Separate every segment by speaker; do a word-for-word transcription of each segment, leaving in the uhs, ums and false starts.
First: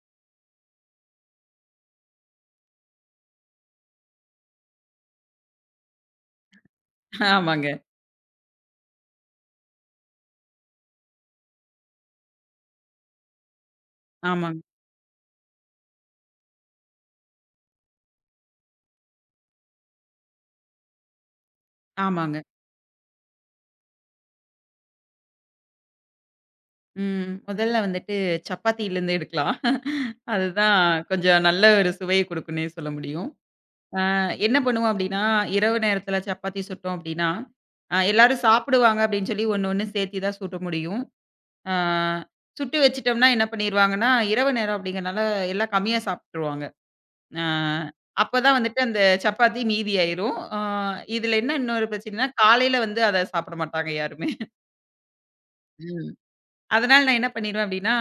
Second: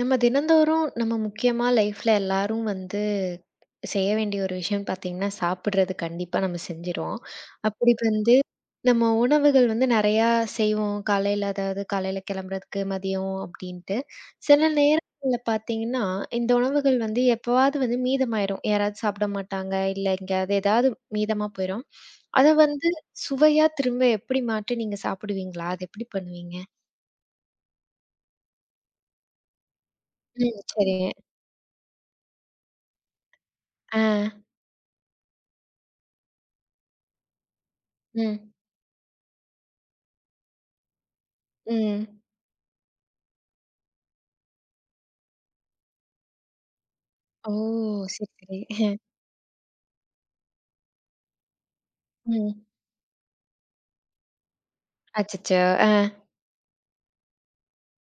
Speaker 1: நம்ம தினந்தோறும் நம்ம முக்கியமா லைஃப்ல எல்லாரும் வந்து செய்ய வேண்டிய ஒரு விஷயம் பார்த்தீங்கன்னா, சாப்பிடுறது கண்டிப்பா நம்ம செஞ்சிருவோம்.
Speaker 2: ஆமாங்க.
Speaker 1: அப்படி வந்து நம்ம உணவுகள் வந்து நெறையா செய்வோம். காலையில அதாவது காலையில கிளம்புறதுக்கு, மதியம் அப்படின்ட்டு.
Speaker 2: ஆமாங்க.
Speaker 1: சில நேரங்கள்ல பார்த்தீங்கன்னா, இந்த உணவுகள் வந்து எப்பவாவது வந்து மீதமாயிரும். யாராவது சாப்பிட மாட்டாங்க, இல்ல எங்கேயாவது ஏதாவது மீதமா போயிரும்.
Speaker 2: ஆமாங்க.
Speaker 1: அத வந்து சுவையா திரும்ப எப்படி மாற்றி நீங்க சாப்பிடுவீங்களா? அது எப்படி பண்ணுவீங்க?
Speaker 2: ம். முதல்ல வந்துட்டு சப்பாத்தியிலருந்து எடுக்கலாம்.
Speaker 1: ம்.
Speaker 2: அதுதான்
Speaker 1: சரிங்க.
Speaker 2: கொஞ்சம் நல்ல ஒரு சுவைய குடுக்குன்னே சொல்ல முடியும். ஆ
Speaker 1: ஆ.
Speaker 2: என்ன பண்ணுவோம் அப்டின்னா, இரவு நேரத்தில சப்பாத்தி சுட்டோம் அப்டின்னா, அ எல்லாரும்
Speaker 1: ம்.
Speaker 2: சாப்பிடுவாங்க அப்டின்னு சொல்லி ஒண்ணு ஒண்ணு சேர்த்தி தான் சுட முடியும். ஆ
Speaker 1: ம்.
Speaker 2: சுட்டு வச்சுட்டோம்னா என்ன பண்ணிருவாங்கன்னா, இரவு நேரம் அப்டிங்கிறனால எல்லாம் கம்மியா சாப்ட்டுருவாங்க. ஆ
Speaker 1: ஓ! சரி,
Speaker 2: அப்பதான்
Speaker 1: சரி.
Speaker 2: வந்துட்டு
Speaker 1: அஹ்.
Speaker 2: அந்த சப்பாத்தி மீதியாயிரும். ஆ இதுல என்ன இன்னொரு பிரச்சனைன்னா,
Speaker 1: ம்.
Speaker 2: காலையில வந்து அத சாப்பிட மாட்டாங்க யாருமே.
Speaker 1: அச்சச்சோ! ஆ.
Speaker 2: ம். அதனால நான் என்ன பண்ணிருவேன் அப்டின்னா,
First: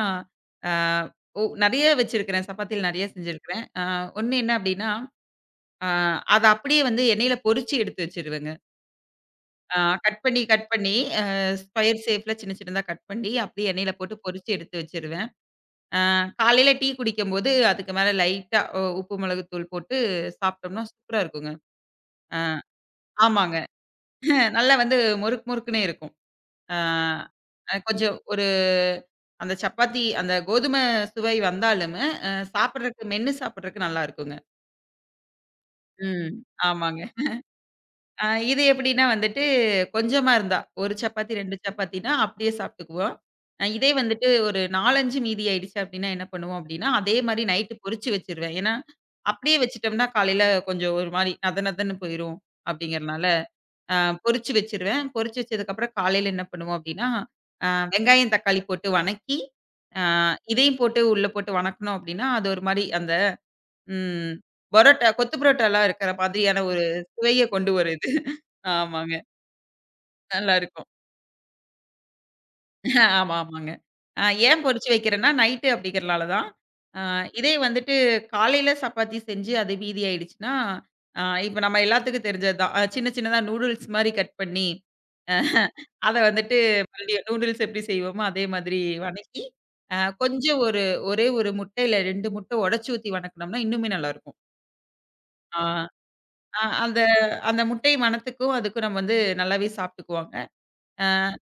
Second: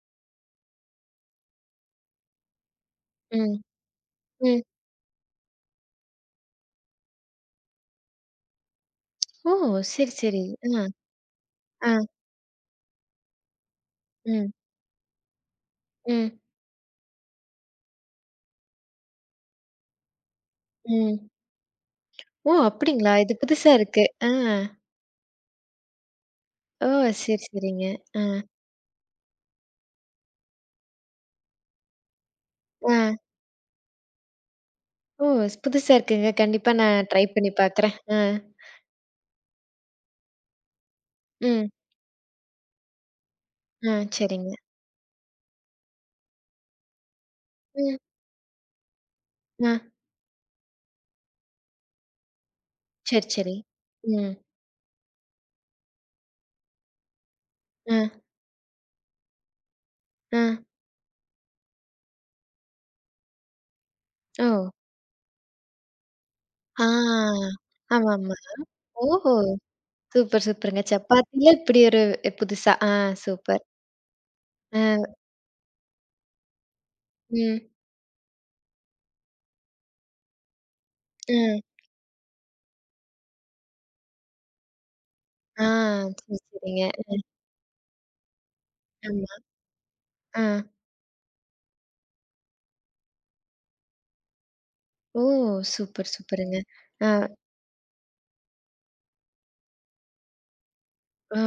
Speaker 2: அ ஒ நெறைய வச்சிருக்கிறேன். சப்பாத்தில நெறைய
Speaker 1: ம்.
Speaker 2: செஞ்சிருக்கிறேன். அ ஒண்ணு என்ன
Speaker 1: ம்.
Speaker 2: அப்டின்னா, அ அத அப்படியே வந்து எண்ணெயில பொரிச்சு எடுத்து வச்சுருவேங்க.
Speaker 1: ஓ!
Speaker 2: அ
Speaker 1: சரி,
Speaker 2: கட் பண்ணி,
Speaker 1: சரி.
Speaker 2: கட்
Speaker 1: ஆ.
Speaker 2: பண்ணி அ
Speaker 1: ஆ.
Speaker 2: ஸ்கொயர் ஷேப்ல சின்ன சின்னதா கட் பண்ணி, அப்படியே எண்ணெயில போட்டு பொரிச்சு
Speaker 1: ம்.
Speaker 2: எடுத்து வச்சுருவேன். அ
Speaker 1: ம்.
Speaker 2: காலையில டீ குடிக்கும்போது, அதுக்கு மேல லைட்டா ஒ உப்பு, மிளகுத்தூள் போட்டு சாப்பிட்டோம்னா சூப்பரா
Speaker 1: ம்.
Speaker 2: இருக்குங்க. அ
Speaker 1: ஓ! அப்படிங்களா? இது
Speaker 2: ஆமாங்க.
Speaker 1: புதுசா இருக்கு. ஆ.
Speaker 2: நல்லா வந்து மொறுக்கு மொறுக்குன்னே இருக்கும். அ
Speaker 1: ஓ! சரி,
Speaker 2: அ
Speaker 1: சரிங்க.
Speaker 2: கொஞ்சம்
Speaker 1: ஆ.
Speaker 2: ஒரு அந்த சப்பாத்தி அந்த கோதுமை சுவை வந்தாலுமே, அ
Speaker 1: ஆ.
Speaker 2: சாப்பிடுறக்கு மென்னு சாப்பிடுறக்கு நல்லா இருக்குங்க.
Speaker 1: ஓ! ஸ் புதுசா இருக்குங்க.
Speaker 2: ம்.
Speaker 1: கண்டிப்பா
Speaker 2: ஆமாங்க.
Speaker 1: நான் ட்ரை பண்ணி பார்க்குறேன். ஆ.
Speaker 2: அ இது எப்படின்னா வந்துட்டு, கொஞ்சமா இருந்தா, ஒரு சப்பாத்தி, ரெண்டு
Speaker 1: ம்.
Speaker 2: சப்பாத்தின்னா அப்படியே சாப்பிட்டுக்குவோம். அ இதே
Speaker 1: ஆ.
Speaker 2: வந்துட்டு
Speaker 1: சரிங்க.
Speaker 2: ஒரு நாலு, அஞ்சு மீதி ஆயிடுச்சு அப்படின்னா என்ன பண்ணுவோம் அப்படின்னா, அதே மாரி நைட்டு
Speaker 1: ம்.
Speaker 2: பொரிச்சு வச்சுருவேன். ஏன்னா, அப்படியே
Speaker 1: ஆ.
Speaker 2: வச்சுட்டோம்னா காலையில கொஞ்சம் ஒரு மாரி நத நதன்னு போயிரும்
Speaker 1: சரி,
Speaker 2: அப்படிங்கிறனால
Speaker 1: சரி.
Speaker 2: அ
Speaker 1: ம்.
Speaker 2: பொரிச்சு வச்சுருவேன். பொரிச்சு வச்சதுக்கப்புறம் காலையில என்ன பண்ணுவோம் அப்டின்னா, அ
Speaker 1: ஆ.
Speaker 2: வெங்காயம், தக்காளி போட்டு வணக்கி, அ
Speaker 1: ஆ.
Speaker 2: இதையும் போட்டு உள்ள போட்டு வணக்குனோம் அப்டின்னா, அது ஒரு மாரி அந்த ம்
Speaker 1: ஓ!
Speaker 2: பரோட்டா கொத்து பரோட்டாலாம் இருக்கிற மாதிரியான ஒரு சுவைய
Speaker 1: ஆ.
Speaker 2: கொண்டு வரும் இது.
Speaker 1: ஆமாமா.
Speaker 2: ஆமாங்க.
Speaker 1: ஓஹோ! சூப்பர், சூப்பருங்க.
Speaker 2: நல்லாருக்கும்.
Speaker 1: சப்பாத்தில இப்படி ஒரு புதுசா. ஆ
Speaker 2: ஆமா,
Speaker 1: சூப்பர்.
Speaker 2: ஆமாங்க. அ ஏன்
Speaker 1: ஆ.
Speaker 2: பொரிச்சு வைக்கிறேன்னா, நைட்டு அப்படிங்கிறனால தான். அ இதே
Speaker 1: ம்.
Speaker 2: வந்துட்டு காலையில சப்பாத்தி செஞ்சு அது மீதி ஆயிடுச்சுன்னா, அ இப்ப
Speaker 1: ம்.
Speaker 2: நம்ம எல்லாத்துக்கும் தெரிஞ்சது தான். அ சின்ன சின்னதா நூடுல்ஸ் மாரி கட் பண்ணி,
Speaker 1: ஆ
Speaker 2: அத
Speaker 1: சரி,
Speaker 2: வந்துட்டு
Speaker 1: சரிங்க. ம்.
Speaker 2: மறுபடியும் நூடுல்ஸ் எப்படி செய்வோமோ, அதே மாதிரி
Speaker 1: ஆமா.
Speaker 2: வணக்கி, அ
Speaker 1: ஆ.
Speaker 2: கொஞ்சம் ஒரு ஒரே ஒரு முட்டை இல்ல ரெண்டு முட்டை உடைச்சு ஊத்தி வணக்குனோம்னா இன்னுமே நல்லாருக்கும்.
Speaker 1: ஓ!
Speaker 2: ஆ,
Speaker 1: சூப்பர், சூப்பருங்க.
Speaker 2: அ அந்த
Speaker 1: ஆ,
Speaker 2: அந்த முட்டை மணத்துக்கும், அதுக்கும் நம்ம வந்து நல்லாவே சாப்பிட்டுக்குவாங்க.
Speaker 1: ஆ.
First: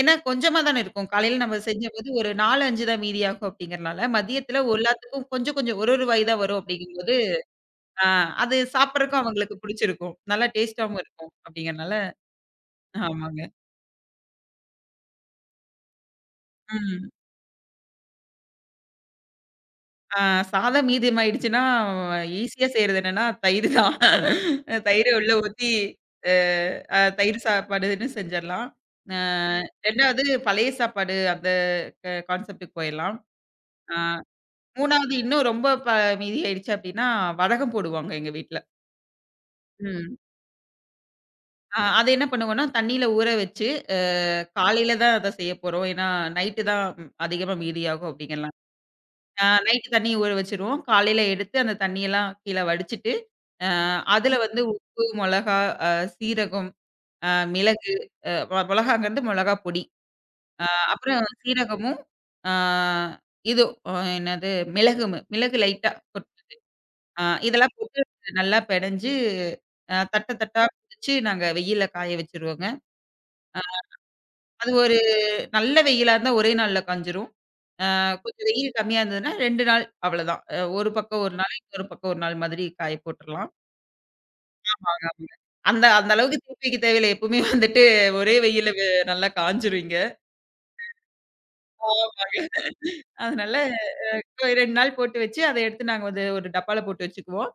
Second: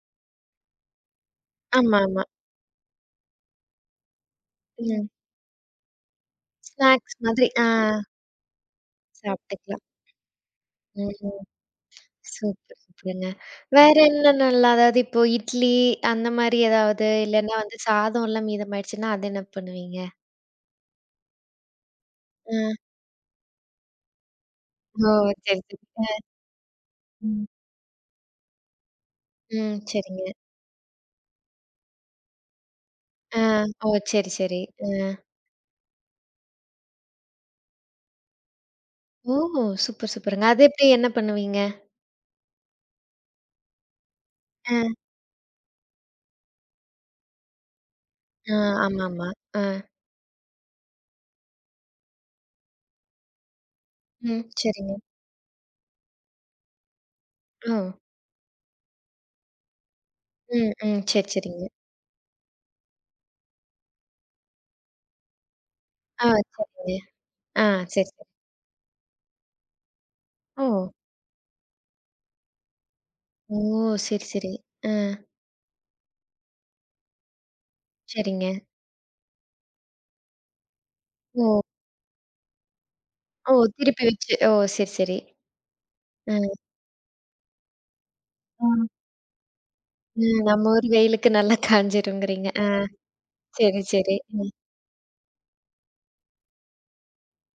Speaker 2: ஏன்னா கொஞ்சமா தானே இருக்கும். காலையில நம்ம
Speaker 1: ஆமா,
Speaker 2: செஞ்சபோது
Speaker 1: ஆமா.
Speaker 2: ஒரு நாலு, அஞ்சு தான் மீதியாகும் அப்படிங்கிறனால, மதியத்துல ஒரு
Speaker 1: ம்.
Speaker 2: எல்லாத்துக்கும் கொஞ்சம் கொஞ்சம் ஒரு ஒரு வாய் தான் வரும் அப்படிங்கும்போது,
Speaker 1: ஸ்நாக்ஸ் மாதிரி. ஆ
Speaker 2: ஆ அது சாப்பிடறதுக்கும் அவங்களுக்கு
Speaker 1: சாப்பிட்டுக்கலாம்.
Speaker 2: புடிச்சிருக்கும். நல்லா டேஸ்ட்டாவும் இருக்கும்
Speaker 1: ம்.
Speaker 2: அப்படிங்கிறனால
Speaker 1: சூப்பர், சூப்பருங்க.
Speaker 2: ஆமாங்க.
Speaker 1: வேற என்னென்னலாம் அதாவது இப்போ இட்லி அந்த மாரி ஏதாவது
Speaker 2: ம்.
Speaker 1: இல்லன்னா வந்து சாதம்லாம் மீதமாயிடுச்சுன்னா, அது என்ன பண்ணுவீங்க?
Speaker 2: ஆ சாதம் மீதமாயிடுச்சுன்னா
Speaker 1: அ.
Speaker 2: ஈஸியா செய்றது என்னன்னா தயிர் தான். தயிர
Speaker 1: ஓ!
Speaker 2: உள்ள
Speaker 1: சரி,
Speaker 2: ஊத்தி
Speaker 1: சரி. அ.
Speaker 2: அ அ தயிர்
Speaker 1: ம்.
Speaker 2: சாப்பாடுன்னு செஞ்சிடலாம். அ
Speaker 1: ம்.
Speaker 2: ரெண்டாவது
Speaker 1: சரிங்க.
Speaker 2: பழைய சாப்பாடு அந்த க கான்செப்ட்க்கு போயிரலாம்.
Speaker 1: ஆ. ஓ!
Speaker 2: ஆ.
Speaker 1: சரி, சரி. அ.
Speaker 2: மூணாவது இன்னும் ரொம்ப ப மீதி ஆயிடுச்சு அப்டின்னா, வடகம் போடுவாங்க எங்க வீட்ல.
Speaker 1: ஓ! சூப்பர்,
Speaker 2: ம்.
Speaker 1: சூப்பருங்க. அது எப்படி என்ன பண்ணுவீங்க?
Speaker 2: அ அத என்ன பண்ணுவோம்னா, தண்ணீல ஊற வச்சு, அ
Speaker 1: அ.
Speaker 2: காலையில தான் அத செய்யப் போறோம். ஏன்னா, நைட்டு தான் ம் அதிகமா மீதியாகும் அப்படிங்கலாம்.
Speaker 1: ஆ. ஆமாமா.
Speaker 2: அ
Speaker 1: ஆ.
Speaker 2: நைட்டு தண்ணி ஊற வச்சுருவோம். காலையில எடுத்து அந்த தண்ணியெல்லாம் கீழ வடிச்சுட்டு, அ அதுல
Speaker 1: ம்.
Speaker 2: வந்து
Speaker 1: சரிங்க.
Speaker 2: உப்பு, மொளகா, அ சீரகம், அ
Speaker 1: ஓ!
Speaker 2: மிளகு, அ மொ மொளகாங்கிறது மொளகா பொடி. அ
Speaker 1: ம், ம்.
Speaker 2: அப்புறம்
Speaker 1: சரி, சரிங்க.
Speaker 2: சீரகமும், அ இது அ என்னது மிளகும் மிளகு லைட்டா
Speaker 1: ஆ, சரிங்க.
Speaker 2: ஆ
Speaker 1: ஆ,
Speaker 2: இதெல்லாம் போட்டு
Speaker 1: சரி, சரி.
Speaker 2: நல்லா பெனஞ்சு, அ தட்ட தட்டா
Speaker 1: ஓ!
Speaker 2: பிரிச்சு நாங்க வெயில்ல காய வச்சுருவோங்க.
Speaker 1: ஓ! சரி, சரி.
Speaker 2: அது
Speaker 1: ஆ,
Speaker 2: ஒரு நல்ல வெயிலா இருந்தா ஒரே நாள்ல காஞ்சிரும். அ கொஞ்சம்
Speaker 1: சரிங்க.
Speaker 2: வெயில் கம்மியா இருந்ததுன்னா ரெண்டு நாள் அவ்வளதான். அ ஒரு பக்கம் ஒரு நாள்,
Speaker 1: ஓ!
Speaker 2: இன்னொரு பக்கம் ஒரு நாள் மாதிரி காய போட்டுறலாம்.
Speaker 1: ஓ! திருப்பி வச்சு ஓ! சரி,
Speaker 2: ஆமாங்க,
Speaker 1: சரி.
Speaker 2: ஆமாங்க. அந்த அந்த அளவுக்கு
Speaker 1: ஆ,
Speaker 2: திருப்பி வைக்க தேவையில்ல. எப்பவுமே வந்துட்டு ஒரே
Speaker 1: ஆ.
Speaker 2: வெயில்ல வெ நல்லா காஞ்சிரும் இங்க.
Speaker 1: ம். நம்ம ஊர் வெயிலுக்கு நல்லா
Speaker 2: ஆமாங்க.
Speaker 1: காய்ஞ்சிருங்கிறீங்க. ஆ,
Speaker 2: அதனால
Speaker 1: சரி, சரி. ம்,
Speaker 2: ரெண்டு நாள் போட்டு வச்சு, அத எடுத்து நாங்க வந்து ஒரு டப்பால போட்டு வச்சுக்குவோம்.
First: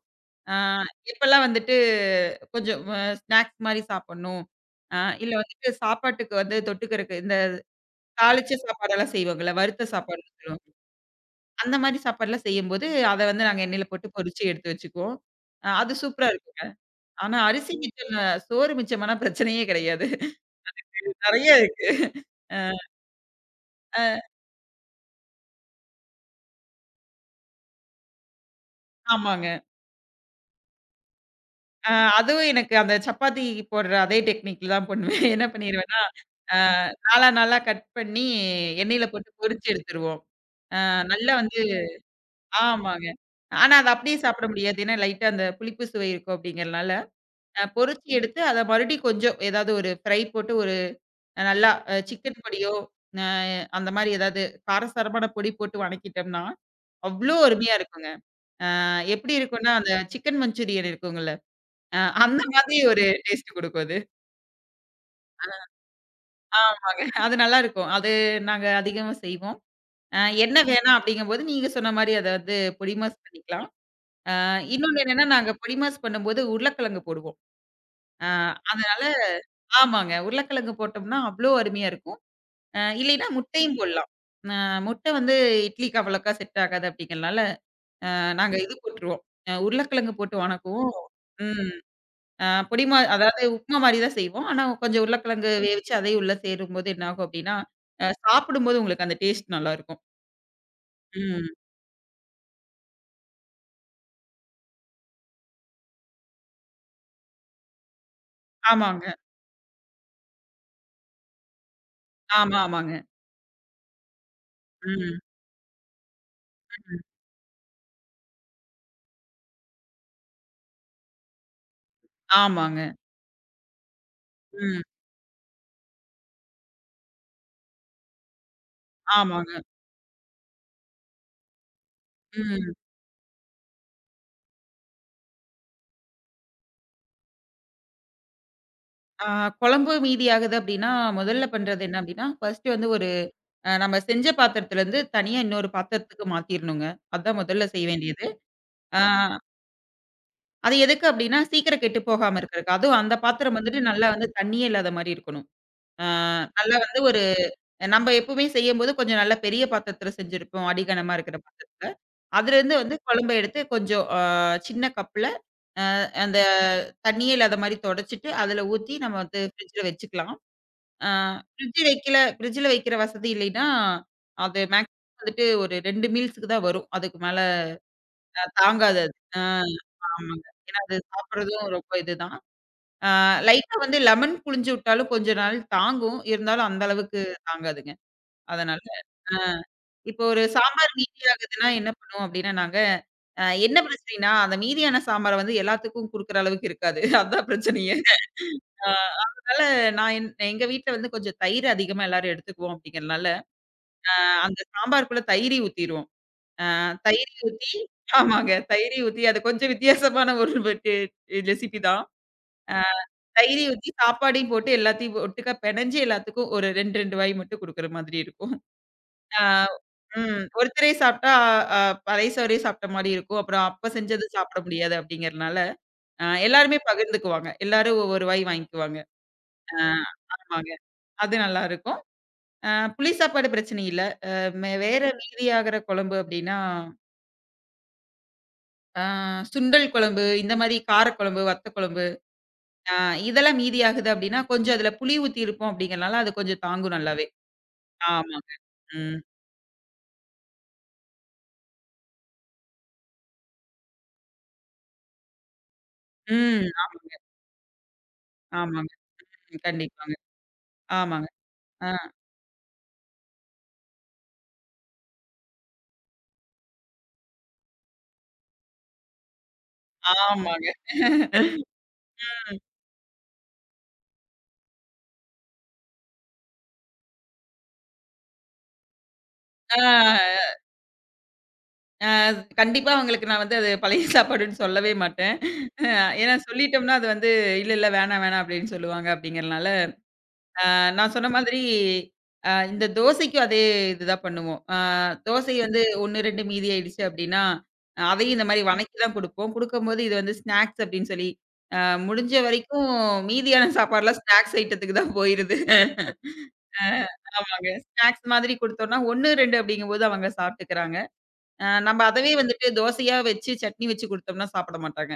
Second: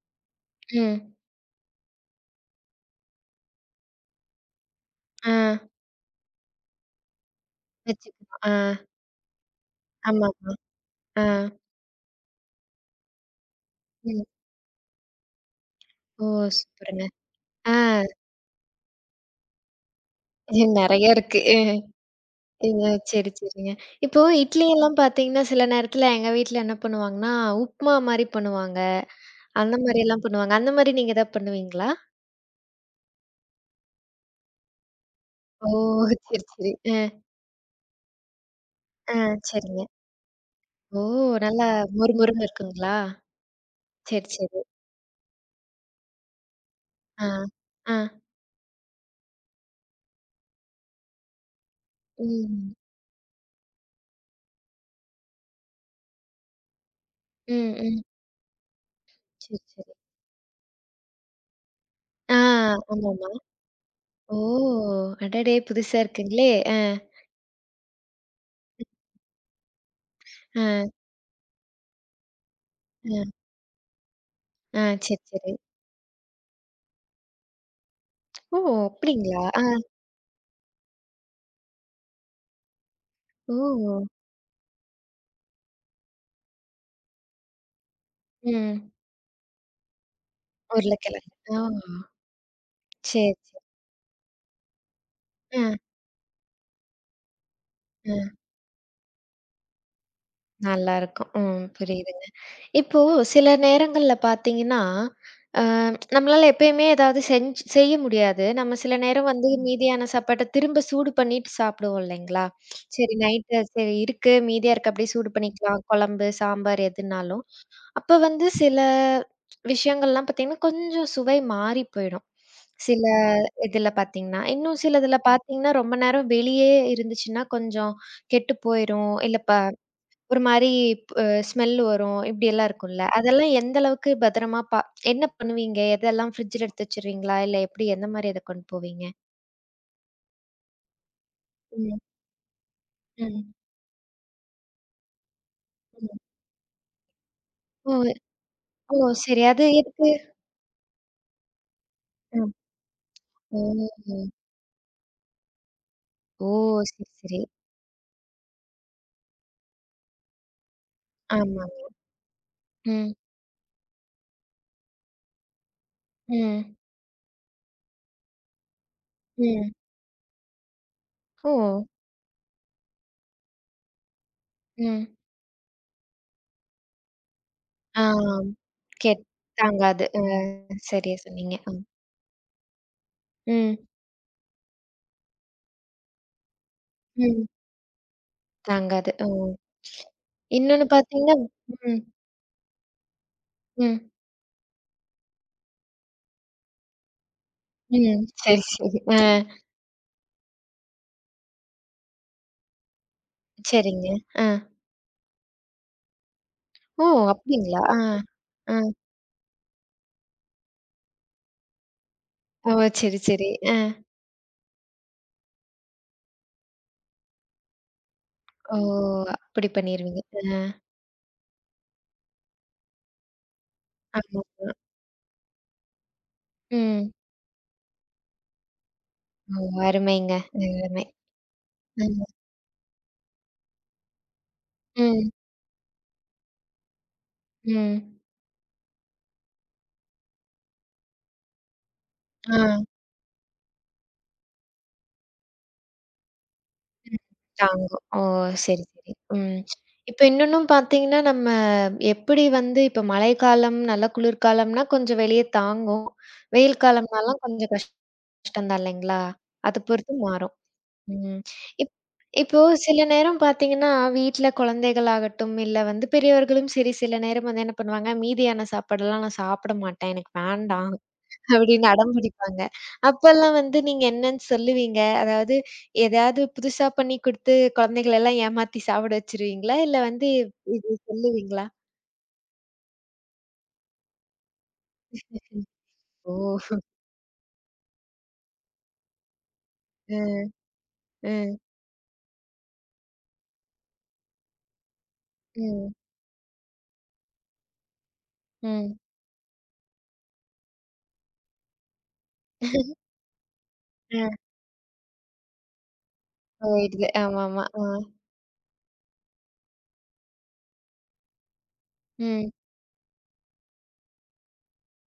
Speaker 2: ஆ
Speaker 1: ம்.
Speaker 2: இப்பல்லாம் வந்துட்டு கொஞ்சம் அ ஸ்நாக்ஸ் மாரி சாப்பிடணும். ஆ
Speaker 1: ஆ,
Speaker 2: இல்ல வந்துட்டு சாப்பாட்டுக்கு வந்து தொட்டுக்கறக்கு இந்த
Speaker 1: வச்சுக்கணும். ஆ,
Speaker 2: தாளிச்ச சாப்பாடெல்லாம் செய்வாங்கல்ல, வறுத்த சாப்பாடுன்னு
Speaker 1: ஆமாமா.
Speaker 2: சொல்லுவாங்க.
Speaker 1: ஆ,
Speaker 2: அந்த மாரி சாப்பாடுலாம் செய்யும்போது, அத வந்து நாங்க எண்ணெயில போட்டு
Speaker 1: ம்.
Speaker 2: பொரிச்சு எடுத்து வச்சுக்குவோம். அ அது
Speaker 1: ஓ!
Speaker 2: சூப்பரா இருக்குங்க.
Speaker 1: சூப்பருங்க.
Speaker 2: ஆனா அரிசி
Speaker 1: ஆ,
Speaker 2: மிச்சம் சோறு மிச்சமானா பிரச்சனையே கிடையாது.
Speaker 1: நெறைய இருக்கு.
Speaker 2: நெறைய இருக்கு. அ
Speaker 1: ஏங்க சரி, சரிங்க.
Speaker 2: அ
Speaker 1: இப்போ இட்லி எல்லாம் பார்த்தீங்கன்னா, சில நேரத்தில எங்க வீட்ல என்ன பண்ணுவாங்கன்னா, உப்மா மாரி பண்ணுவாங்க.
Speaker 2: ஆமாங்க.
Speaker 1: அந்த மாரியெல்லாம் பண்ணுவாங்க. அந்த மாரி நீங்க எதாவது
Speaker 2: அ
Speaker 1: பண்ணுவீங்களா?
Speaker 2: அதுவும் எனக்கு அந்த சப்பாத்தி போடுற அதே டெக்னிக்ல தான் பண்ணுவேன். என்ன
Speaker 1: ஓ!
Speaker 2: பண்ணிருவேன்னா,
Speaker 1: சரி,
Speaker 2: அ
Speaker 1: சரி. அ,
Speaker 2: நாலா நாலா கட் பண்ணி எண்ணெயில
Speaker 1: ஆ,
Speaker 2: போட்டு பொரிச்சு
Speaker 1: சரிங்க.
Speaker 2: எடுத்துருவோம். ஆ
Speaker 1: ஓ!
Speaker 2: நல்லா வந்து
Speaker 1: நல்லா மொறுமொறுன்னு இருக்குங்களா?
Speaker 2: ஆமாங்க. ஆனா, அத அப்படியே
Speaker 1: சரி,
Speaker 2: சாப்பிட
Speaker 1: சரி.
Speaker 2: முடியாது. ஏன்னா, லைட்டா அந்த புளிப்பு சுவை இருக்கும் அப்படிங்கிறனால,
Speaker 1: ஆ,
Speaker 2: அ
Speaker 1: ஆ.
Speaker 2: பொறிச்சு எடுத்து அத மறுபடியும் கொஞ்சம் ஏதாவது ஒரு ஃப்ரை போட்டு ஒரு அஹ், நல்லா அ சிக்கன் பொடியோ,
Speaker 1: ம்,
Speaker 2: அ அந்த மாரி ஏதாவது காரசாரமான பொடி போட்டு வணக்கிட்டோம்னா, அவ்ளோ அருமையா
Speaker 1: ம், ம்.
Speaker 2: இருக்குங்க. அ எப்படி
Speaker 1: சரி,
Speaker 2: இருக்கும்னா, அந்த
Speaker 1: சரி.
Speaker 2: சிக்கன் மஞ்சூரியன் இருக்குங்கல்ல, அ
Speaker 1: ஆ,
Speaker 2: அந்த மாதிரி ஒரு
Speaker 1: ஆமாமா.
Speaker 2: டேஸ்ட் குடுக்கும் அது.
Speaker 1: ஓ! அடடே! புதுசா இருக்குங்களே! அ,
Speaker 2: ஆமாங்க. அது நல்லாருக்கும். அது நாங்க அதிகமா செய்வோம். அ
Speaker 1: ஆ,
Speaker 2: எண்ணெய் வேணாம் அப்படிங்கும்போது, நீங்க சொன்ன மாரி அத வந்து பொடி மாஸ்
Speaker 1: ஆ,
Speaker 2: பண்ணிக்கலாம். அ
Speaker 1: ஆ.
Speaker 2: இன்னொன்னு
Speaker 1: சரி,
Speaker 2: என்னன்னா, நாங்க
Speaker 1: சரி.
Speaker 2: பொடிமாஸ் பண்ணும்போது உருளைக்கிழங்கு போடுவோம். அ
Speaker 1: ஓ!
Speaker 2: அதனால
Speaker 1: அப்படிங்களா? ஆ,
Speaker 2: ஆமாங்க. உருளைக்கிழங்கு போட்டோம்னா, அவ்ளோ அருமையா இருக்கும். அ இல்லைன்னா முட்டையும்
Speaker 1: ஓ!
Speaker 2: போடலாம். அ முட்டை வந்து இட்லிக்கு அவ்வளோக்கா செட் ஆகாது அப்படிங்கிறனால, அ நாங்க இது
Speaker 1: ம்.
Speaker 2: போட்டுருவோம். அ உருளைக்கிழங்கு போட்டு வணக்குவோம்.
Speaker 1: உருளைக்கிழங்கு. ஆ.
Speaker 2: ம். அ பொடிமா
Speaker 1: சரி,
Speaker 2: அதாவது
Speaker 1: சரி.
Speaker 2: உப்புமா மாரி தான் செய்வோம். ஆனா கொஞ்சம் உருளைக்கிழங்கு
Speaker 1: ம்,
Speaker 2: வேவிச்சு அதையும் உள்ள சேரும்போது என்ன ஆகும் அப்படின்னா, அ
Speaker 1: ம்.
Speaker 2: சாப்பிடும்போது உங்களுக்கு அந்த டேஸ்ட் நல்லாயிருக்கும்.
Speaker 1: நல்லாருக்கும்.
Speaker 2: ம்.
Speaker 1: ம். புரியுதுங்க. இப்போ சில நேரங்கள்ல பார்த்தீங்கன்னா, அ நம்மளால எப்பயுமே ஏதாவது செஞ்சு செய்ய முடியாது. நம்ம சில
Speaker 2: ஆமாங்க.
Speaker 1: நேரம் வந்து மீதியான சாப்பாட்ட திரும்ப சூடு பண்ணிட்டு சாப்பிடுவோம் இல்லைங்களா?
Speaker 2: ஆமா, ஆமாங்க.
Speaker 1: சரி நைட்டு சரி இருக்கு, மீதியா இருக்கு அப்படியே
Speaker 2: ம்.
Speaker 1: சூடு பண்ணிக்கலாம். குழம்பு, சாம்பார்
Speaker 2: ம்.
Speaker 1: எதுனாலும். அப்ப வந்து சில விஷயங்கள்லாம் பார்த்தீங்கன்னா, கொஞ்சம் சுவை மாறி போயிடும்.
Speaker 2: ஆமாங்க.
Speaker 1: சில இதுல பார்த்தீங்கன்னா. இன்னும்
Speaker 2: ம்.
Speaker 1: சிலதுல பார்த்தீங்கன்னா, ரொம்ப நேரம் வெளியே இருந்துச்சுன்னா, கொஞ்சம் கெட்டு போயிரும். இல்ல ப
Speaker 2: ஆமாங்க.
Speaker 1: ஒரு மாரி அ ஸ்மெல் வரும். இப்படியெல்லாம்
Speaker 2: ம்.
Speaker 1: இருக்கும்ல. அதெல்லாம் எந்த அளவுக்கு பத்திரமா பா என்ன பண்ணுவீங்க? எதெல்லாம் ஃப்ரிட்ஜ்ல எடுத்து வச்சுருவீங்களா? இல்ல எப்படி எந்த மாரி அத கொண்டு போவீங்க?
Speaker 2: ஆ குழம்பு மீதி ஆகுது அப்படின்னா, முதல்ல பண்றது
Speaker 1: ம்.
Speaker 2: என்ன அப்படின்னா, ஃபர்ஸ்ட்டு வந்து ஒரு
Speaker 1: ம்.
Speaker 2: அ நம்ம செஞ்ச பாத்திரத்துலருந்து தனியா இன்னொரு
Speaker 1: ம்.
Speaker 2: பாத்திரத்துக்கு மாத்திரணுங்க. அதான் முதல்ல செய்ய
Speaker 1: ஓ!
Speaker 2: வேண்டியது.
Speaker 1: ஓ!
Speaker 2: ஆ
Speaker 1: சரி. அது எதுக்கு?
Speaker 2: அது எதுக்கு அப்படின்னா, சீக்கிரம் கெட்டு போகாம
Speaker 1: ம்.
Speaker 2: இருக்கிறதுக்கு. அதுவும் அந்த பாத்திரம் வந்துட்டு நல்லா
Speaker 1: ஓ!
Speaker 2: வந்து தண்ணியே இல்லாத மாரி இருக்கணும். ஆ
Speaker 1: ஓ!
Speaker 2: நல்லா வந்து
Speaker 1: சரி,
Speaker 2: ஒரு
Speaker 1: சரி.
Speaker 2: நம்ம எப்பவுமே செய்யும்போது கொஞ்சம் நல்ல பெரிய பாத்திரத்துல செஞ்சிருப்போம். அடிகனமா இருக்கிற
Speaker 1: ஆமாங்க.
Speaker 2: பாத்திரத்துல. அதுலேருந்து வந்து
Speaker 1: ம்.
Speaker 2: குழம்ப எடுத்து கொஞ்சம் ஆ சின்ன கப்ல அந்த
Speaker 1: ம்.
Speaker 2: தண்ணியே இல்லாத மாரி தொடச்சிட்டு, அதில ஊத்தி நம்ம வந்து
Speaker 1: ம்.
Speaker 2: ஃப்ரிட்ஜ்ல வச்சுக்கலாம். ஆ
Speaker 1: ஓ!
Speaker 2: ஃப்ரிட்ஜ் வைக்கல ஃப்ரிட்ஜ்ல வைக்கிற வசதி இல்லைன்னா, அது
Speaker 1: ம்.
Speaker 2: மேக்ஸிமம் வந்துட்டு ஒரு ரெண்டு மீல்ஸ்க்கு தான் வரும். அதுக்கு மேல
Speaker 1: ஆ.
Speaker 2: அ தாங்காது அது.
Speaker 1: கேட்
Speaker 2: ஆ
Speaker 1: தாங்காது. அ
Speaker 2: ஆமாங்க. ஏன்னா அது
Speaker 1: சரியா சொன்னீங்க.
Speaker 2: சாப்பிடுறதும்
Speaker 1: அ.
Speaker 2: ரொம்ப இதுதான். ஆ லைட்டா
Speaker 1: ம்.
Speaker 2: வந்து லெமன் புழிஞ்சு விட்டாலும் கொஞ்ச நாள் தாங்கும். இருந்தாலும் அந்த அளவுக்கு
Speaker 1: ம்.
Speaker 2: தாங்காதுங்க. அதனால
Speaker 1: தாங்காது. ஓ!
Speaker 2: ஆ இப்போ ஒரு
Speaker 1: இன்னொன்னு
Speaker 2: சாம்பார்
Speaker 1: பார்த்தீங்கன்னா
Speaker 2: மீதியாகுதுன்னா என்ன
Speaker 1: ம்.
Speaker 2: பண்ணுவோம் அப்டின்னா, நாங்க அ என்ன
Speaker 1: ம்.
Speaker 2: பிரச்சனைன்னா, அந்த மீதியான சாம்பார வந்து எல்லாத்துக்கும் குடுக்குற அளவுக்கு இருக்காது. அதான் பிரச்சனையே.
Speaker 1: ம். சரி,
Speaker 2: ஆ
Speaker 1: சரி. ஆ.
Speaker 2: அதனால நான் என் எங்க வீட்ல வந்து கொஞ்சம் தயிர் அதிகமா எல்லாரும் எடுத்துக்குவோம் அப்படிங்கிறனால,
Speaker 1: சரிங்க.
Speaker 2: அ
Speaker 1: ஆ.
Speaker 2: அந்த சாம்பாருக்குள்ள தயிரி ஊத்திருவோம். அ
Speaker 1: ஓ!
Speaker 2: தயிரி ஊத்தி
Speaker 1: அப்டிங்களா? ஆ.
Speaker 2: ஆமாங்க.
Speaker 1: ஆ.
Speaker 2: தயிரி ஊத்தி அது கொஞ்சம் வித்தியாசமான ஒரு டே ரெசிபி தான்.
Speaker 1: ஓ!
Speaker 2: அ
Speaker 1: சரி, சரி.
Speaker 2: தயிரி
Speaker 1: ஆ.
Speaker 2: ஊத்தி சாப்பாடையும் போட்டு எல்லாத்தையும் ஒட்டுக்கா பெனஞ்சு எல்லாத்துக்கும் ஒரு ரெண்டு, ரெண்டு வாய் மட்டும் குடுக்குற மாதிரி இருக்கும்.
Speaker 1: ஓ!
Speaker 2: ஆ
Speaker 1: அப்படி பண்ணிருவீங்க.
Speaker 2: ம்.
Speaker 1: ஆ.
Speaker 2: ஒருத்தரே சாப்பிட்டா அ பழைய சோறே சாப்பிட்ட மாரி இருக்கும். அப்புறம் அப்ப செஞ்சது
Speaker 1: ஆமா,
Speaker 2: சாப்பிட
Speaker 1: ஆமா.
Speaker 2: முடியாது அப்படிங்கிறனால, அ எல்லாருமே
Speaker 1: ம்.
Speaker 2: பகிர்ந்துக்குவாங்க. எல்லாரும் ஒவ்வொரு வாய் வாங்கிக்குவாங்க.
Speaker 1: ஓ!
Speaker 2: ஆ,
Speaker 1: அருமைங்க.
Speaker 2: ஆமாங்க.
Speaker 1: அருமை.
Speaker 2: அது நல்லாருக்கும்.
Speaker 1: ம்.
Speaker 2: அ புளி சாப்பாடு பிரச்சனை இல்ல. அ மே வேற
Speaker 1: ம்.
Speaker 2: மீதியாகிற குழம்பு அப்டின்னா,
Speaker 1: ம்.
Speaker 2: ஆ சுண்டல் குழம்பு, இந்த மாரி காரக்குழம்பு, வத்த குழம்பு,
Speaker 1: ஆ.
Speaker 2: ஆ இதெல்லாம் மீதியாகுது அப்டின்னா, கொஞ்சம் அதுல புளி ஊத்தியிருப்போம் அப்டிங்கிறனால, அது கொஞ்சம் தாங்கும்
Speaker 1: ம்.
Speaker 2: நல்லாவே.
Speaker 1: தாங்கும். ஓ!
Speaker 2: ஆமாங்க.
Speaker 1: சரி, சரி.
Speaker 2: ம்.
Speaker 1: ம். இப்ப இன்னொன்னும் பார்த்தீங்கன்னா, நம்ம எப்படி வந்து இப்ப மழைக்காலம், நல்ல குளிர்காலம்னா கொஞ்சம் வெளிய தாங்கும்.
Speaker 2: ம்.
Speaker 1: வெயில்
Speaker 2: ஆமாங்க,
Speaker 1: காலம்னாலாம் கொஞ்சம் கஷ்டம் தான்
Speaker 2: ஆமாங்க.
Speaker 1: இல்லைங்களா?
Speaker 2: ம்.
Speaker 1: அத
Speaker 2: கண்டிப்பாங்க.
Speaker 1: பொறுத்து மாறும்.
Speaker 2: ஆமாங்க.
Speaker 1: ம்.
Speaker 2: ஆ,
Speaker 1: இப் இப்போ சில நேரம் பார்த்தீங்கன்னா, வீட்ல குழந்தைகளாகட்டும், இல்ல வந்து பெரியவர்களும் சரி, சில நேரம் வந்து என்ன பண்ணுவாங்க, மீதியான சாப்பாடெல்லாம் நான் சாப்பிட மாட்டேன். எனக்கு
Speaker 2: ஆமாங்க.
Speaker 1: வேண்டாம். அப்படின்னு அடம் பிடிப்பாங்க. அப்பல்லாம் வந்து நீங்க என்னன்னு சொல்லுவீங்க? அதாவது எதாவது புதுசா பண்ணி குடுத்து குழந்தைகள எல்லாம் ஏமாத்தி சாப்பிட வச்சுருவீங்களா?
Speaker 2: ஆ,
Speaker 1: இல்ல வந்து இது சொல்லுவீங்களா?
Speaker 2: அ கண்டிப்பா அவங்களுக்கு நான் வந்து அது பழைய சாப்பாடுன்னு சொல்லவே மாட்டேன்.
Speaker 1: ம்.
Speaker 2: அஹ் ஏன்னா
Speaker 1: ஓ!
Speaker 2: சொல்லிட்டோம்னா, அது வந்து இல்ல, இல்ல வேணாம், வேணாம் அப்டின்னு சொல்லுவாங்க அப்டிங்கிறனால
Speaker 1: அ,
Speaker 2: நான் சொன்ன
Speaker 1: அ,
Speaker 2: மாதிரி அ இந்த தோசைக்கும் அதே இதுதான் பண்ணுவோம். அ தோசை வந்து
Speaker 1: ம்,
Speaker 2: ஒண்ணு, ரெண்டு மீதி ஆயிடுச்சு அப்டின்னா, அதையும் இந்த மாரி வணக்கி
Speaker 1: ம்.
Speaker 2: தான் குடுப்போம். குடுக்கும்போது இது வந்து ஸ்நாக்ஸ் அப்டின்னு சொல்லி, அ முடிஞ்ச வரைக்கும் மீதியான
Speaker 1: அ
Speaker 2: சாப்பாடுலாம் ஸ்நாக்ஸ் ஐட்டத்துக்கு தான் போயிருது. அ
Speaker 1: போயிடுது. ஆமாமா.
Speaker 2: ஆமாங்க.
Speaker 1: ஆ.
Speaker 2: ஸ்நாக்ஸ் மாதிரி குடுத்தோம்னா ஒண்ணு, ரெண்டு அப்படிங்கும்போது அவங்க சாப்ட்டுக்கிறாங்க. அ நம்ம அதவே
Speaker 1: ம்.
Speaker 2: வந்துட்டு தோசையா வச்சு, சட்னி வச்சு குடுத்தோம்னா சாப்பிட மாட்டாங்க.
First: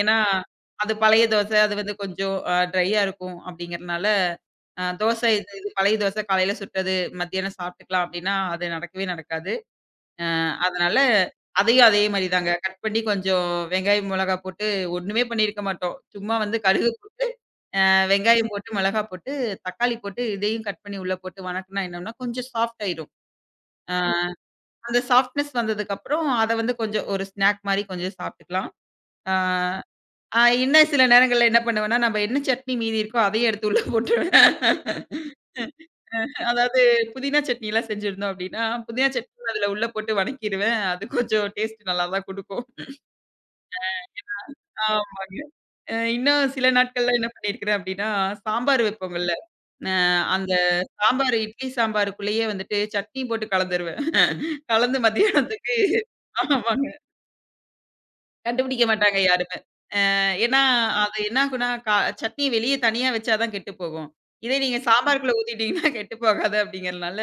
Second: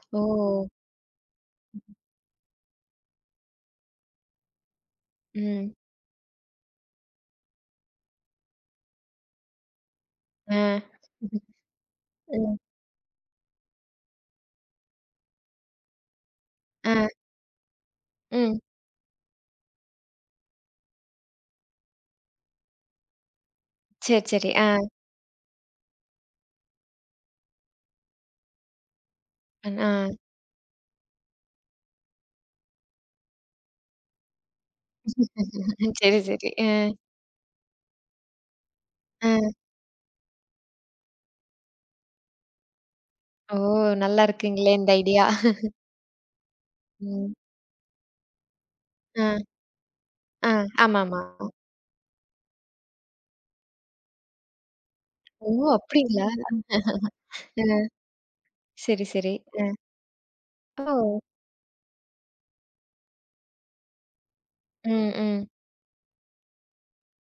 Speaker 2: ஏன்னா,
Speaker 1: ஓ!
Speaker 2: அது பழைய தோசை. அது வந்து கொஞ்சம் அ ட்ரையா இருக்கும் அப்படிங்கிறனால, அ தோசை இது இது
Speaker 1: ம்.
Speaker 2: பழைய தோசை காலையில சுட்டது, மத்தியானம் சாப்பிட்டுக்கலாம் அப்படின்னா, அது நடக்கவே நடக்காது. அ
Speaker 1: ஆ.
Speaker 2: அதனால அதையும் அதே மாரி தாங்க.
Speaker 1: ம்.
Speaker 2: கட் பண்ணி கொஞ்சம் வெங்காயம், மிளகாய் போட்டு ஒண்ணுமே பண்ணியிருக்க மாட்டோம். சும்மா வந்து கடுகு
Speaker 1: ஆ.
Speaker 2: போட்டு, அ வெங்காயம்
Speaker 1: ம்.
Speaker 2: போட்டு, மிளகாய் போட்டு, தக்காளி போட்டு இதையும் கட் பண்ணி உள்ள போட்டு வணக்குனா என்னன்னா, கொஞ்சம் சாஃப்ட் ஆயிரும். அ
Speaker 1: சரி, சரி. ஆ.
Speaker 2: அந்த சாஃப்ட்னஸ் வந்ததுக்கப்புறம், அத வந்து கொஞ்சம் ஒரு ஸ்நாக் மாரி கொஞ்சம் சாப்பிட்டுக்கலாம். அ
Speaker 1: அன் ஆ.
Speaker 2: ஆ இன்னும் சில நேரங்கள்ல என்ன பண்ணுவேன்னா, நம்ம என்ன சட்னி மீதி இருக்கோ, அதையும் எடுத்து உள்ள போட்டுருவேன்.
Speaker 1: சரி,
Speaker 2: அஹ்
Speaker 1: சரி. அ,
Speaker 2: அதாவது புதினா சட்னிலாம் செஞ்சிருந்தோம் அப்டின்னா, புதினா சட்னி
Speaker 1: அ.
Speaker 2: அதுல உள்ள போட்டு வணக்கிருவேன். அது கொஞ்சம் டேஸ்ட் நல்லா தான் குடுக்கும்.
Speaker 1: ஓ! நல்லா இருக்குங்களே
Speaker 2: அ
Speaker 1: இந்த ஐடியா.
Speaker 2: ஆமாங்க. அ இன்னும் சில நாட்கள்ல என்ன
Speaker 1: ம்.
Speaker 2: பண்ணியிருக்கிறேன் அப்டின்னா, சாம்பார் வைப்போங்கல்ல.
Speaker 1: ஆ,
Speaker 2: அ
Speaker 1: ஆ.
Speaker 2: அந்த
Speaker 1: ஆமாமா.
Speaker 2: சாம்பார் இட்லி சாம்பாருக்குள்ளேயே வந்துட்டு சட்னி போட்டு கலந்துருவேன். கலந்து
Speaker 1: ஓ!
Speaker 2: மத்தியானத்துக்கு
Speaker 1: அப்படிங்களா?
Speaker 2: ஆமாங்க.
Speaker 1: அ.
Speaker 2: கண்டுபிடிக்க
Speaker 1: சரி,
Speaker 2: மாட்டாங்க
Speaker 1: சரி.
Speaker 2: யாருமே.
Speaker 1: அ.
Speaker 2: ஏன்னா,
Speaker 1: ஓ!
Speaker 2: அது என்ன ஆகும்னா, கா சட்னி வெளிய தனியா வச்சா தான் கெட்டு போகும். இதே நீங்க
Speaker 1: ம்,
Speaker 2: சாம்பாருக்குள்ள
Speaker 1: ம்.
Speaker 2: ஊத்திட்டீங்கன்னா கெட்டு போகாது அப்படிங்கிறனால,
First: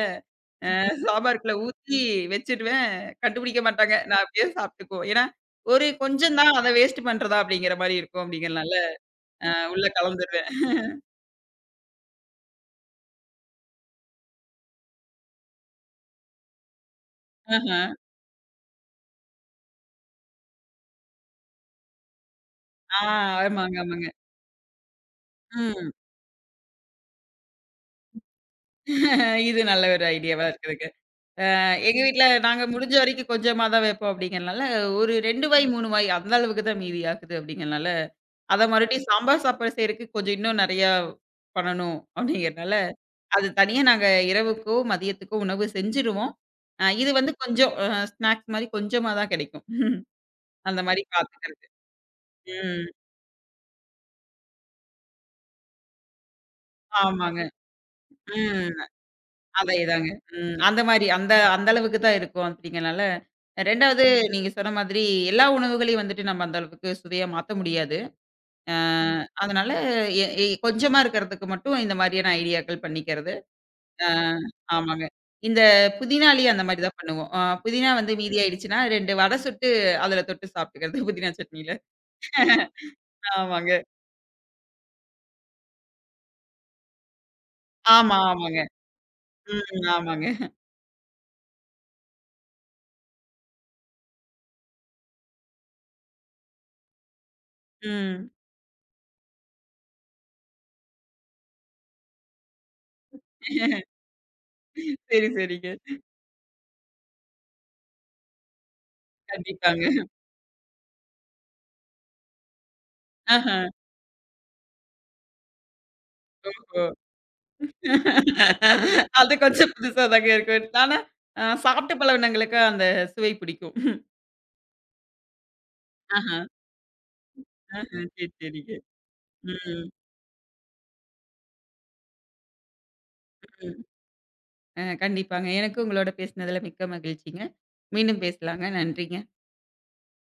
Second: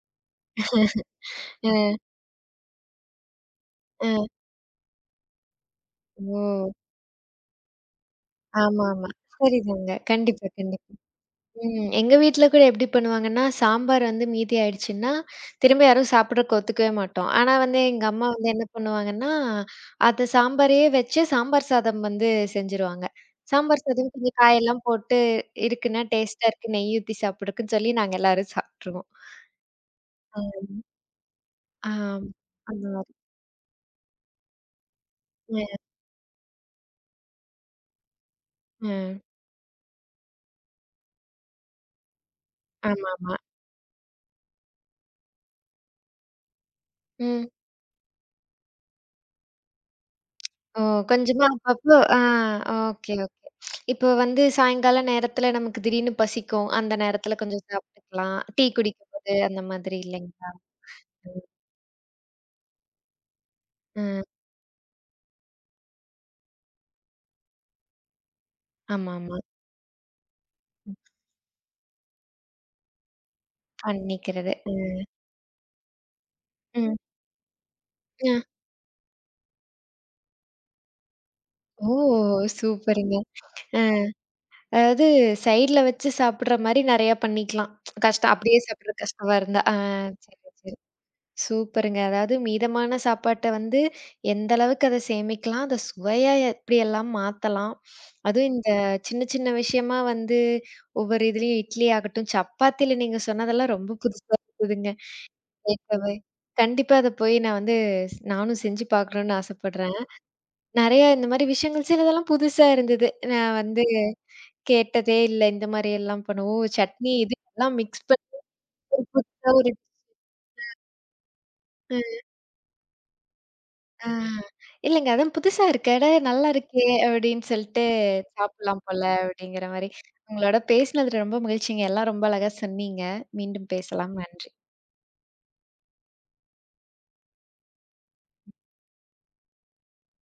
Speaker 2: சாம்பாருக்குள்ள
Speaker 1: அ,
Speaker 2: ஊத்தி வச்சுடுவேன். கண்டுபிடிக்க மாட்டாங்க.
Speaker 1: அ.
Speaker 2: நான் அப்படியே சாப்பிட்டுக்குவோம். ஏன்னா, ஒரு கொஞ்சம் தான் அத
Speaker 1: ஓ!
Speaker 2: வேஸ்ட் பண்றதா அப்படிங்கிற மாரி இருக்கும் அப்படிங்கிறனால,
Speaker 1: ஆமா, ஆமா.
Speaker 2: அ உள்ள
Speaker 1: சரிதாங்க. கண்டிப்பா,
Speaker 2: கலந்துருவேன்.
Speaker 1: கண்டிப்பா. ம். எங்க வீட்ல கூட எப்படி பண்ணுவாங்கன்னா, சாம்பார் வந்து மீதி ஆயிடுச்சுன்னா, திரும்ப யாரும் சாப்பிடறக்கு ஒத்துக்கவே மாட்டோம். ஆனா
Speaker 2: ஆஹா.
Speaker 1: வந்து எங்க அம்மா வந்து என்ன பண்ணுவாங்கன்னா, அந்த சாம்பாரையே வச்சு சாம்பார் சாதம் வந்து
Speaker 2: ஆ
Speaker 1: செஞ்சுருவாங்க.
Speaker 2: ஆமாங்க,
Speaker 1: சாம்பார்
Speaker 2: ஆமாங்க.
Speaker 1: சாதம் கொஞ்சம் காயெல்லாம் போட்டு
Speaker 2: ம்.
Speaker 1: இருக்குன்னா, டேஸ்ட்டா இருக்கு, நெய் ஊத்தி சாப்பிடறக்குன்னு சொல்லி நாங்க எல்லாரும் சாப்பிட்டுருவோம்.
Speaker 2: இது நல்ல ஒரு ஐடியாவா
Speaker 1: ஆம்.
Speaker 2: இருக்குதுங்க. அ எங்க வீட்ல
Speaker 1: ஆம்.
Speaker 2: நாங்க
Speaker 1: அந்த
Speaker 2: முடிஞ்ச
Speaker 1: மாதிரி.
Speaker 2: வரைக்கும் கொஞ்சமா தான் வைப்போம் அப்படிங்கிறனால, ஒரு ரெண்டு வாய்,
Speaker 1: அ,
Speaker 2: மூணு வாய் அந்த அளவுக்கு தான் மீதி ஆகுது அப்படிங்கிறனால அத
Speaker 1: அ.
Speaker 2: மறுபடியும் சாம்பார் சாப்பாடு செய்றதுக்கு கொஞ்சம் இன்னும் நெறையா பண்ணணும் அப்படிங்கிறனால,
Speaker 1: ஆமாமா.
Speaker 2: அது தனியா நாங்க இரவுக்கோ, மதியத்துக்கோ உணவு செஞ்சுருவோம். அ இது வந்து
Speaker 1: ம்.
Speaker 2: கொஞ்சம் அ ஸ்நாக்ஸ் மாரி கொஞ்சமா தான் கிடைக்கும். அந்த
Speaker 1: ஓ!
Speaker 2: மாரி
Speaker 1: கொஞ்சமா
Speaker 2: பார்த்துக்கிறது.
Speaker 1: அப்பப்போ ஆ
Speaker 2: ம்.
Speaker 1: Okay, okay. இப்போ வந்து சாயங்கால நேரத்துல நமக்கு திடீர்னு பசிக்கும். அந்த நேரத்துல
Speaker 2: ஆமாங்க.
Speaker 1: கொஞ்சம் சாப்பிட்டுக்கலாம். டீ
Speaker 2: ம்.
Speaker 1: குடிக்கும்போது அந்த மாதிரி
Speaker 2: அதேதாங்க.
Speaker 1: இல்லைங்களா?
Speaker 2: ம். அந்த மாரி அந்த
Speaker 1: ம்.
Speaker 2: அந்த அளவுக்கு தான் இருக்கும் அப்படிங்கிறனால, ரெண்டாவது
Speaker 1: ம்.
Speaker 2: நீங்க சொன்ன மாதிரி எல்லா உணவுகளையும் வந்துட்டு நம்ம அந்த அளவுக்கு சுவையா மாத்த முடியாது. அ
Speaker 1: ஆமாமா.
Speaker 2: அதனால எ எ கொஞ்சமா இருக்கிறதுக்கு மட்டும் இந்த மாதிரியான ஐடியாக்கள் பண்ணிக்கிறது. ஆ,
Speaker 1: பண்ணிக்கிறது. ம்.
Speaker 2: ஆமாங்க. இந்த புதினாலயே அந்த மாரி
Speaker 1: ம்.
Speaker 2: தான் பண்ணுவோம். அ புதினா வந்து
Speaker 1: அ.
Speaker 2: மீதியாயிடுச்சுன்னா ரெண்டு வடை சுட்டு அதுல தொட்டு சாப்பிட்டுக்கிறது புதினா சட்னில.
Speaker 1: ஓ! சூப்பருங்க.
Speaker 2: ஆமாங்க.
Speaker 1: அ அதாவது சைடுல வச்சு சாப்பிடுற மாரி நெறையா பண்ணிக்கலாம்.
Speaker 2: ஆமா,
Speaker 1: கஷ்டம் அப்படியே
Speaker 2: ஆமாங்க.
Speaker 1: சாப்பிடுறது கஷ்டமா இருந்தா. ஆ
Speaker 2: ம். ஆமாங்க.
Speaker 1: சரி, சரி. சூப்பருங்க. அதாவது மீதமான சாப்பாட்ட வந்து எந்த அளவுக்கு அத சேமிக்கலாம், அத சுவையா எப்படியெல்லாம் மாத்தலாம்.
Speaker 2: ம்.
Speaker 1: அதுவும் இந்த சின்ன சின்ன விஷயமா வந்து ஒவ்வொரு இதுலயும் இட்லி ஆகட்டும், சப்பாத்தில நீங்க சொன்னதெல்லாம் ரொம்ப புதுசா இருக்குதுங்க.
Speaker 2: சரி, சரிங்க.
Speaker 1: கேட்கவே. கண்டிப்பா அத போய் நான் வந்து ஸ் நானும் செஞ்சு பார்க்கணும்னு
Speaker 2: கண்டிப்பாங்க.
Speaker 1: ஆசைப்படுறேன். நெறைய இந்த மாரி விஷயங்கள் சிலதெல்லாம் புதுசா இருந்தது.
Speaker 2: ஆஹா.
Speaker 1: நான் வந்து கேட்டதே இல்ல. இந்த மாரி எல்லாம் பண்ணுவோம்.
Speaker 2: ஓஹோ!
Speaker 1: சட்னி இது எல்லாம் மிக்ஸ் பண்ணி ஒரு
Speaker 2: அது
Speaker 1: புதுசா
Speaker 2: கொஞ்சம்
Speaker 1: ஒரு
Speaker 2: புதுசா
Speaker 1: அ.
Speaker 2: தாங்க இருக்கும். ஆனா, அ சாப்பிட்ட பழவினங்களுக்கு அந்த சுவை பிடிக்கும்.
Speaker 1: ஆ. இல்லங்க. அதுவும் புதுசா இருக்கு. அட
Speaker 2: ஆஹா.
Speaker 1: நல்லா இருக்கே! அப்டின்னு
Speaker 2: ஆஹ.
Speaker 1: சொல்லிட்டு
Speaker 2: சரி, சரிங்க.
Speaker 1: சாப்பிடலாம் போல அப்டிங்கிற
Speaker 2: ம்.
Speaker 1: மாரி. உங்களோட பேசினது ரொம்ப மகிழ்ச்சிங்க. எல்லாம் ரொம்ப அழகா சொன்னீங்க. மீண்டும்
Speaker 2: ம்.
Speaker 1: பேசலாம். நன்றி.
Speaker 2: அ கண்டிப்பாங்க. எனக்கும் உங்களோட பேசினதுல மிக்க மகிழ்ச்சிங்க. மீண்டும் பேசலாங்க. நன்றிங்க.